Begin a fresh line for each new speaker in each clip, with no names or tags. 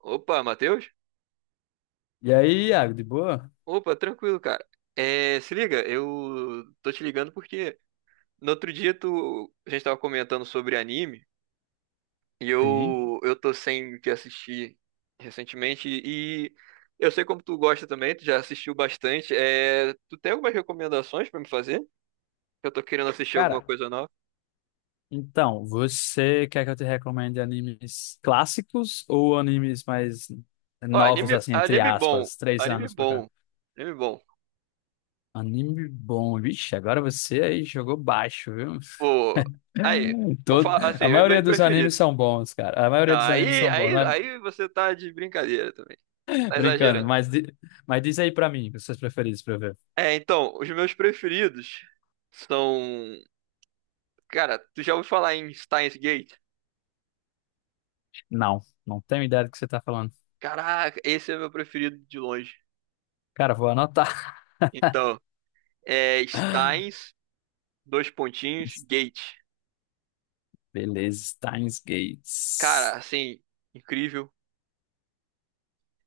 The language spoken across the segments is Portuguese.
Opa, Matheus?
E aí, Iago, de boa?
Opa, tranquilo, cara. É, se liga, eu tô te ligando porque no outro dia tu, a gente tava comentando sobre anime e
Sim.
eu tô sem o que assistir recentemente e eu sei como tu gosta também, tu já assistiu bastante. É, tu tem algumas recomendações pra me fazer? Eu tô querendo assistir alguma
Cara,
coisa nova.
então, você quer que eu te recomende animes clássicos ou animes mais
Ó,
novos,
anime, não,
assim, entre
anime legal. Bom,
aspas, três
anime
anos pra cá?
bom, anime bom.
Anime bom, vixe, agora você aí jogou baixo, viu?
Pô, aí, vou
Todo...
falar assim,
A
os
maioria
meus
dos animes
preferidos.
são bons, cara. A maioria
Não,
dos animes
aí,
são bons,
aí,
mas
aí você tá de brincadeira também. Tá
brincando,
exagerando.
mas, mas diz aí pra mim, os seus preferidos pra eu ver.
É, então, os meus preferidos são. Cara, tu já ouviu falar em Steins Gate?
Não, não tenho ideia do que você tá falando.
Caraca, esse é meu preferido de longe.
Cara, vou anotar.
Então, é Steins, dois pontinhos, Gate.
Beleza, Steins Gates.
Cara, assim, incrível.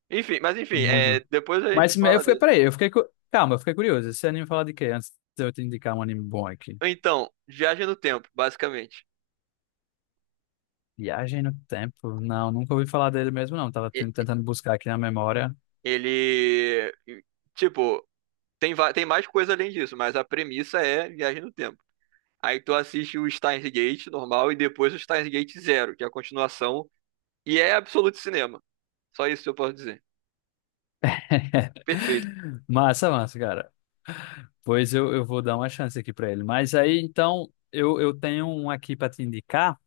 Enfim, mas enfim, é,
Muito.
depois a
Mas
gente
eu
fala
fiquei,
dele.
peraí, eu fiquei. Calma, eu fiquei curioso. Esse anime fala de quê? Antes de eu te indicar um anime bom aqui.
Então, Viagem no Tempo, basicamente.
Viagem no Tempo? Não, nunca ouvi falar dele mesmo, não. Tava
E-
tentando buscar aqui na memória.
Ele. Tipo, tem, tem mais coisa além disso, mas a premissa é Viagem no Tempo. Aí tu assiste o Steins Gate normal e depois o Steins Gate Zero, que é a continuação. E é absoluto cinema. Só isso que eu posso dizer. Perfeito.
Massa, massa, cara. Pois eu, vou dar uma chance aqui pra ele. Mas aí, então, eu, tenho um aqui pra te indicar.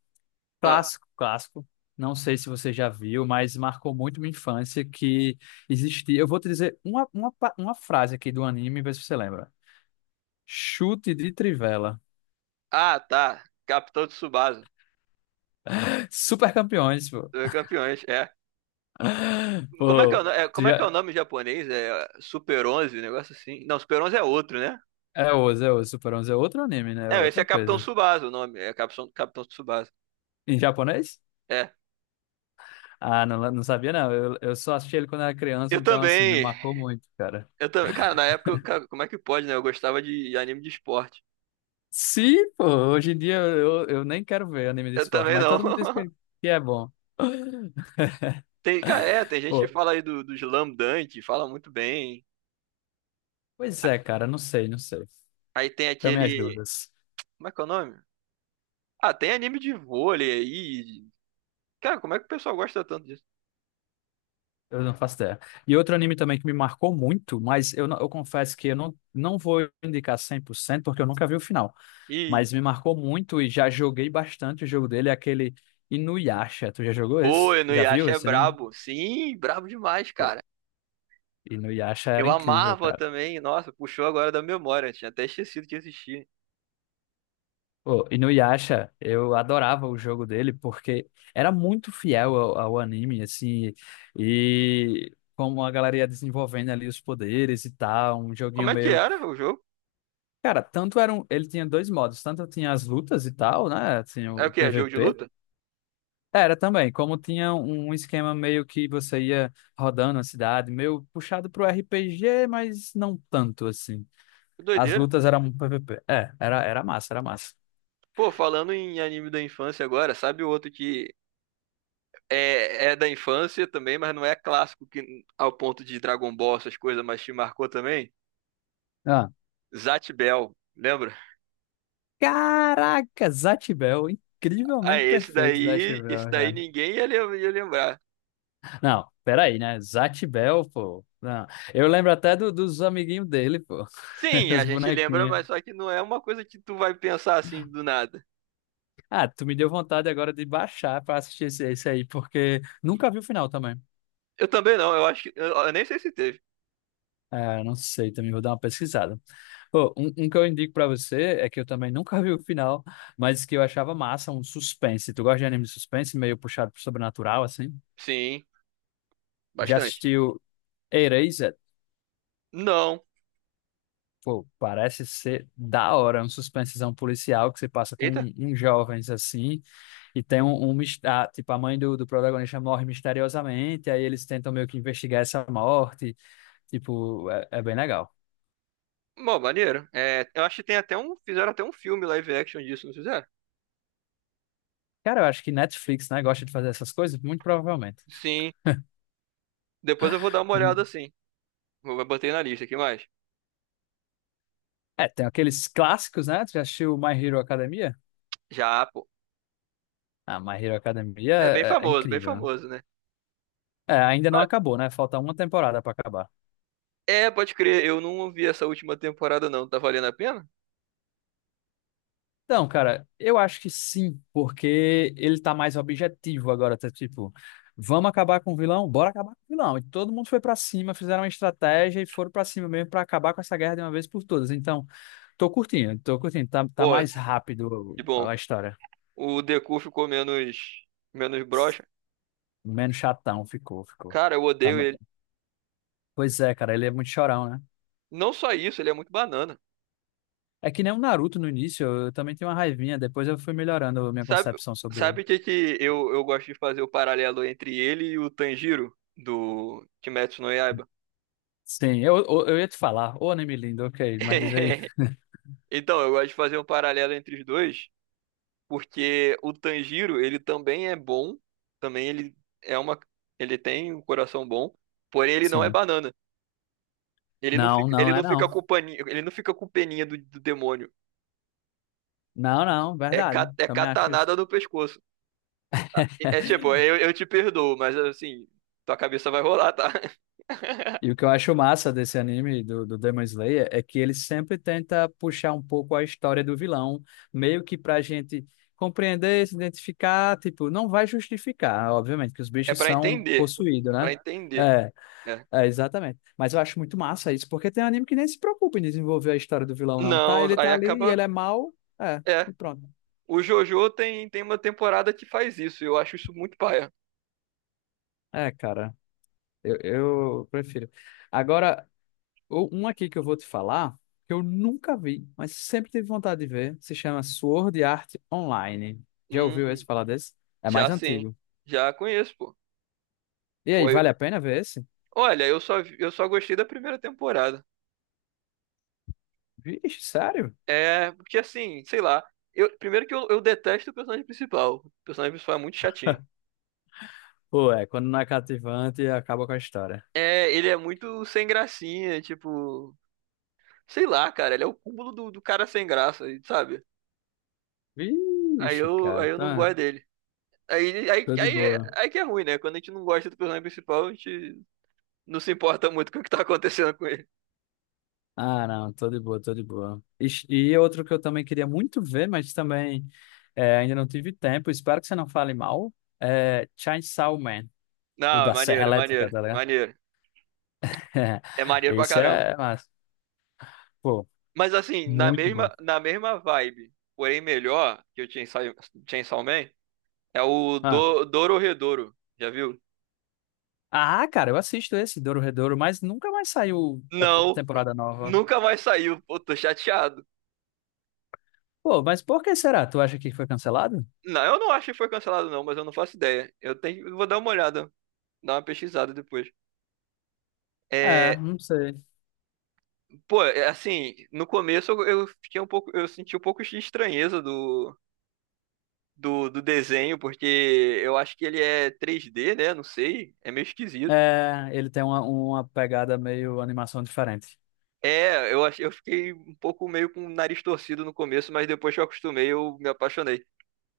Ah,
Clássico, clássico. Não sei se você já viu, mas marcou muito minha infância que existia. Eu vou te dizer uma, uma frase aqui do anime, ver se você lembra. Chute de trivela.
ah, tá. Capitão Tsubasa.
Super Campeões, pô.
Dois Campeões, é. Como é que é
Pô,
o, é,
tu
como é que é
já...
o nome em japonês? É Super 11, um negócio assim. Não, Super 11 é outro, né?
É Oz, é Oz. Super 11 é outro anime, né? É
É, esse é
outra
Capitão
coisa.
Tsubasa o nome. É Capitão, Capitão Tsubasa.
Em japonês?
É.
Ah, não, não sabia, não. Eu, só assisti ele quando era criança,
Eu
então, assim, me
também.
marcou muito, cara.
Eu também. Cara, na época, cara, como é que pode, né? Eu gostava de anime de esporte.
Sim, pô. Hoje em dia eu, nem quero ver anime de
Eu
esporte,
também
mas
não.
todo mundo diz que é bom.
Tem, cara, é, tem gente que
Pô,
fala aí do Slam Dunk, fala muito bem.
pois é, cara. Não sei, não sei.
Aí tem
Também as
aquele.
dúvidas.
Como é que é o nome? Ah, tem anime de vôlei aí. Cara, como é que o pessoal gosta tanto disso?
Eu não faço ideia. E outro anime também que me marcou muito, mas eu, eu confesso que eu não, não vou indicar 100% porque eu nunca vi o final.
E,
Mas me marcou muito e já joguei bastante o jogo dele, é aquele Inuyasha. Tu já jogou
pô,
esse?
no
Já viu
Inuyasha é
esse anime?
brabo. Sim, brabo demais,
Pô,
cara.
Inuyasha
Eu
era incrível,
amava
cara.
também. Nossa, puxou agora da memória. Tinha até esquecido que existia.
Pô, Inuyasha, eu adorava o jogo dele porque era muito fiel ao, ao anime, assim, e como a galera ia desenvolvendo ali os poderes e tal, um
Como
joguinho
é que
meio...
era o jogo?
Cara, tanto era um... ele tinha dois modos, tanto tinha as lutas e tal, né, tinha
É o
o
que? É jogo de
PVP.
luta?
Era também, como tinha um esquema meio que você ia rodando a cidade, meio puxado pro RPG, mas não tanto assim.
Que
As
doideira.
lutas eram um PVP. É, era, era massa, era massa.
Pô, falando em anime da infância agora, sabe o outro que é da infância também, mas não é clássico que, ao ponto de Dragon Ball, essas coisas, mas te marcou também.
Ah.
Zatch Bell, lembra?
Caraca, Zatibel,
Ah,
incrivelmente perfeito
esse
Zatibel,
daí
cara.
ninguém ia, ia lembrar.
Não, peraí, né? Zatibel, pô. Não. Eu lembro até dos amiguinhos dele, pô.
Sim, a
Os
gente lembra,
bonequinhos.
mas só que não é uma coisa que tu vai pensar assim do nada.
Ah, tu me deu vontade agora de baixar pra assistir esse, esse aí, porque nunca vi o final também.
Eu também não, eu acho que. Eu nem sei se teve.
Ah, não sei, também vou dar uma pesquisada. Pô, um, que eu indico pra você é que eu também nunca vi o final, mas que eu achava massa, um suspense. Tu gosta de anime de suspense, meio puxado pro sobrenatural, assim?
Sim,
Já
bastante.
assistiu Erased?
Não.
Pô, parece ser da hora, é um suspensezão policial que você passa com
Eita.
um, uns jovens, assim, e tem um, um ah, tipo, a mãe do, do protagonista morre misteriosamente, aí eles tentam meio que investigar essa morte, tipo, é, é bem legal.
Bom, maneiro. É, eu acho que tem até um. Fizeram até um filme live action disso, não fizeram?
Cara, eu acho que Netflix, né, gosta de fazer essas coisas, muito provavelmente.
Sim. Depois eu vou dar uma olhada assim. Botei na lista aqui mais.
É, tem aqueles clássicos, né? Tu já assistiu My Hero Academia?
Já, pô.
Ah, My Hero Academia
É
é, é
bem
incrível, né?
famoso, né?
É, ainda não
Ah,
acabou, né? Falta uma temporada pra acabar.
é, pode crer, eu não ouvi essa última temporada, não. Tá valendo a pena?
Então, cara, eu acho que sim, porque ele tá mais objetivo agora, tá tipo, vamos acabar com o vilão? Bora acabar com o vilão. E todo mundo foi pra cima, fizeram uma estratégia e foram pra cima mesmo pra acabar com essa guerra de uma vez por todas. Então, tô curtindo, tô curtindo. Tá, tá
Pô,
mais rápido
que bom.
a história.
O Deku ficou menos, menos broxa.
Menos chatão ficou, ficou.
Cara, eu
Tá-
odeio ele.
pois é, cara, ele é muito chorão, né?
Não só isso, ele é muito banana.
É que nem o Naruto no início, eu também tinha uma raivinha, depois eu fui melhorando a minha
Sabe,
concepção sobre ele.
sabe o que que eu gosto de fazer o paralelo entre ele e o Tanjiro do Kimetsu no Yaiba?
Sim, eu, ia te falar, ô anime lindo, ok, mas diz aí.
Então, eu gosto de fazer um paralelo entre os dois. Porque o Tanjiro, ele também é bom, também ele é uma, ele tem um coração bom, porém ele não é
Sim.
banana.
Não,
Ele
não é
não
não.
fica com paninho, ele não fica com peninha do demônio.
Não, não,
É,
verdade.
é
Também acho isso.
catanada no pescoço. É tipo, eu te perdoo, mas assim, tua cabeça vai rolar, tá?
E o que eu acho massa desse anime do, do Demon Slayer é que ele sempre tenta puxar um pouco a história do vilão, meio que pra gente compreender, se identificar, tipo, não vai justificar, obviamente, que os
É
bichos
pra
são
entender,
possuídos,
é pra
né?
entender.
É.
É.
É, exatamente. Mas eu acho muito massa isso, porque tem anime que nem se preocupa em desenvolver a história do vilão, não. Tá,
Não,
ele
aí
tá ali e
acaba,
ele é mau, é,
é.
e pronto.
O JoJo tem, tem uma temporada que faz isso, eu acho isso muito paia.
É, cara, eu, prefiro. Agora, um aqui que eu vou te falar, que eu nunca vi, mas sempre tive vontade de ver, se chama Sword Art Online. Já ouviu
Hum,
esse falar desse? É
já
mais
sim,
antigo.
já conheço, pô.
E aí,
Foi,
vale a pena ver esse?
olha, eu só, eu só gostei da primeira temporada.
Vixe, sério?
É, porque assim, sei lá. Eu, primeiro que eu detesto o personagem principal. O personagem principal é muito chatinho.
Pô, é, quando não é cativante, acaba com a história.
É, ele é muito sem gracinha, tipo. Sei lá, cara, ele é o cúmulo do cara sem graça, sabe?
Vixe, cara,
Aí eu não
tá,
gosto dele. Aí, aí,
tô de
aí,
boa.
aí que é ruim, né? Quando a gente não gosta do personagem principal, a gente não se importa muito com o que tá acontecendo com ele.
Ah, não, tô de boa, tô de boa. E outro que eu também queria muito ver, mas também é, ainda não tive tempo, espero que você não fale mal, é Chainsaw Man, o
Não, é
da Serra Elétrica, tá ligado?
maneiro. É maneiro pra
Esse
caramba.
é, mas, pô,
Mas assim,
muito bom.
na mesma vibe, porém melhor que o Chainsaw, Chainsaw Man, é o
Ah,
Dororedoro. Já viu?
ah, cara, eu assisto esse, Dororedoro, mas nunca mais saiu a
Não,
temporada nova.
nunca mais saiu. Pô, tô chateado.
Pô, mas por que será? Tu acha que foi cancelado?
Não, eu não acho que foi cancelado, não, mas eu não faço ideia. Eu tenho, eu vou dar uma olhada, dar uma pesquisada depois.
É,
É,
não sei.
pô, é assim, no começo eu fiquei um pouco, eu senti um pouco de estranheza do, do desenho, porque eu acho que ele é 3D, né? Não sei, é meio esquisito.
É, ele tem uma pegada meio animação diferente.
É, eu, eu fiquei um pouco meio com o nariz torcido no começo, mas depois que eu acostumei, eu me apaixonei.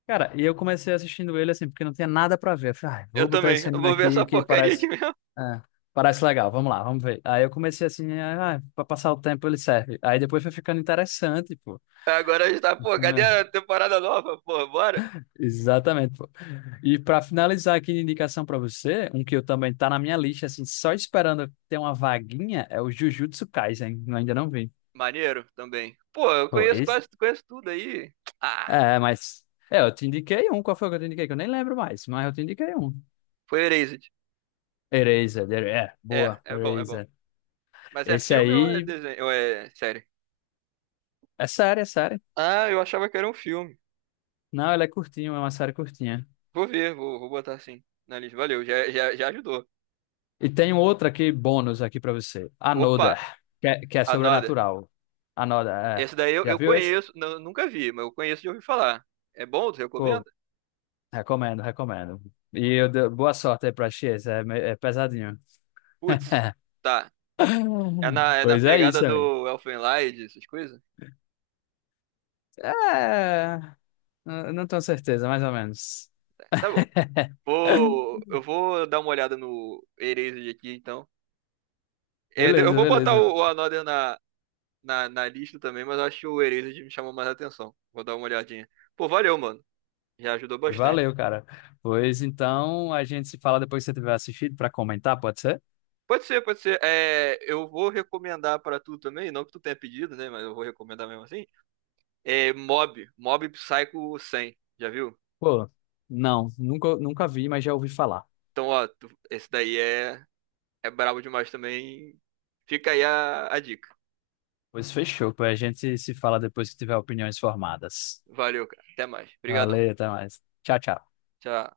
Cara, e eu comecei assistindo ele assim, porque não tinha nada pra ver. Eu falei, ai,
Eu
vou botar
também.
esse
Eu
anime
vou ver
aqui
essa
que
porcaria aqui
parece,
mesmo.
é, parece legal, vamos lá, vamos ver. Aí eu comecei assim, ah, pra passar o tempo ele serve. Aí depois foi ficando interessante, pô.
Agora a gente tá, pô, cadê
É,
a temporada nova? Pô, bora.
exatamente, pô. E pra finalizar aqui de indicação pra você, um que eu também tá na minha lista, assim, só esperando ter uma vaguinha, é o Jujutsu Kaisen, eu ainda não vi.
Maneiro também. Pô, eu
Pô,
conheço
esse?
quase, conheço tudo aí. Ah,
É, mas. É, eu te indiquei um, qual foi que eu te indiquei? Que eu nem lembro mais, mas eu te indiquei um.
foi Erased.
Eraser, é,
É,
boa,
é bom, é bom.
Eraser.
Mas é
Esse
filme ou é
aí
desenho? Ou é série?
é série, é série.
Ah, eu achava que era um filme.
Não, ela é curtinha, é uma série curtinha.
Vou ver, vou, vou botar assim na lista. Valeu, já, já, já ajudou.
E tem outra aqui, bônus aqui pra você.
Opa,
Another, que é
another.
sobrenatural. Another, é.
Esse daí eu,
Já
eu
viu esse?
conheço, não, nunca vi, mas eu conheço de ouvir falar. É bom? Tu recomenda?
Pô, recomendo, recomendo. E eu boa sorte aí pra X, é, é pesadinho.
Putz, tá. É na
Pois é
pegada
isso, amigo.
do Elfenlied, essas coisas?
É, não tenho certeza, mais ou menos.
Tá, tá bom. Vou, eu vou dar uma olhada no Erased aqui, então. É, eu
Beleza,
vou botar
beleza.
o Another na, na, na lista também, mas acho que o Erased me chamou mais atenção. Vou dar uma olhadinha. Pô, valeu, mano. Já ajudou bastante.
Valeu, cara. Pois então, a gente se fala depois que você tiver assistido pra comentar, pode ser?
Pode ser, pode ser. É, eu vou recomendar pra tu também, não que tu tenha pedido, né? Mas eu vou recomendar mesmo assim. É Mob, Mob Psycho 100, já viu?
Pô, não, nunca, nunca vi, mas já ouvi falar.
Então, ó, esse daí é, é brabo demais também. Fica aí a dica.
Pois fechou, pô, a gente se fala depois que tiver opiniões formadas.
Valeu, cara. Até mais. Obrigadão.
Valeu, até mais. Tchau, tchau.
Tchau.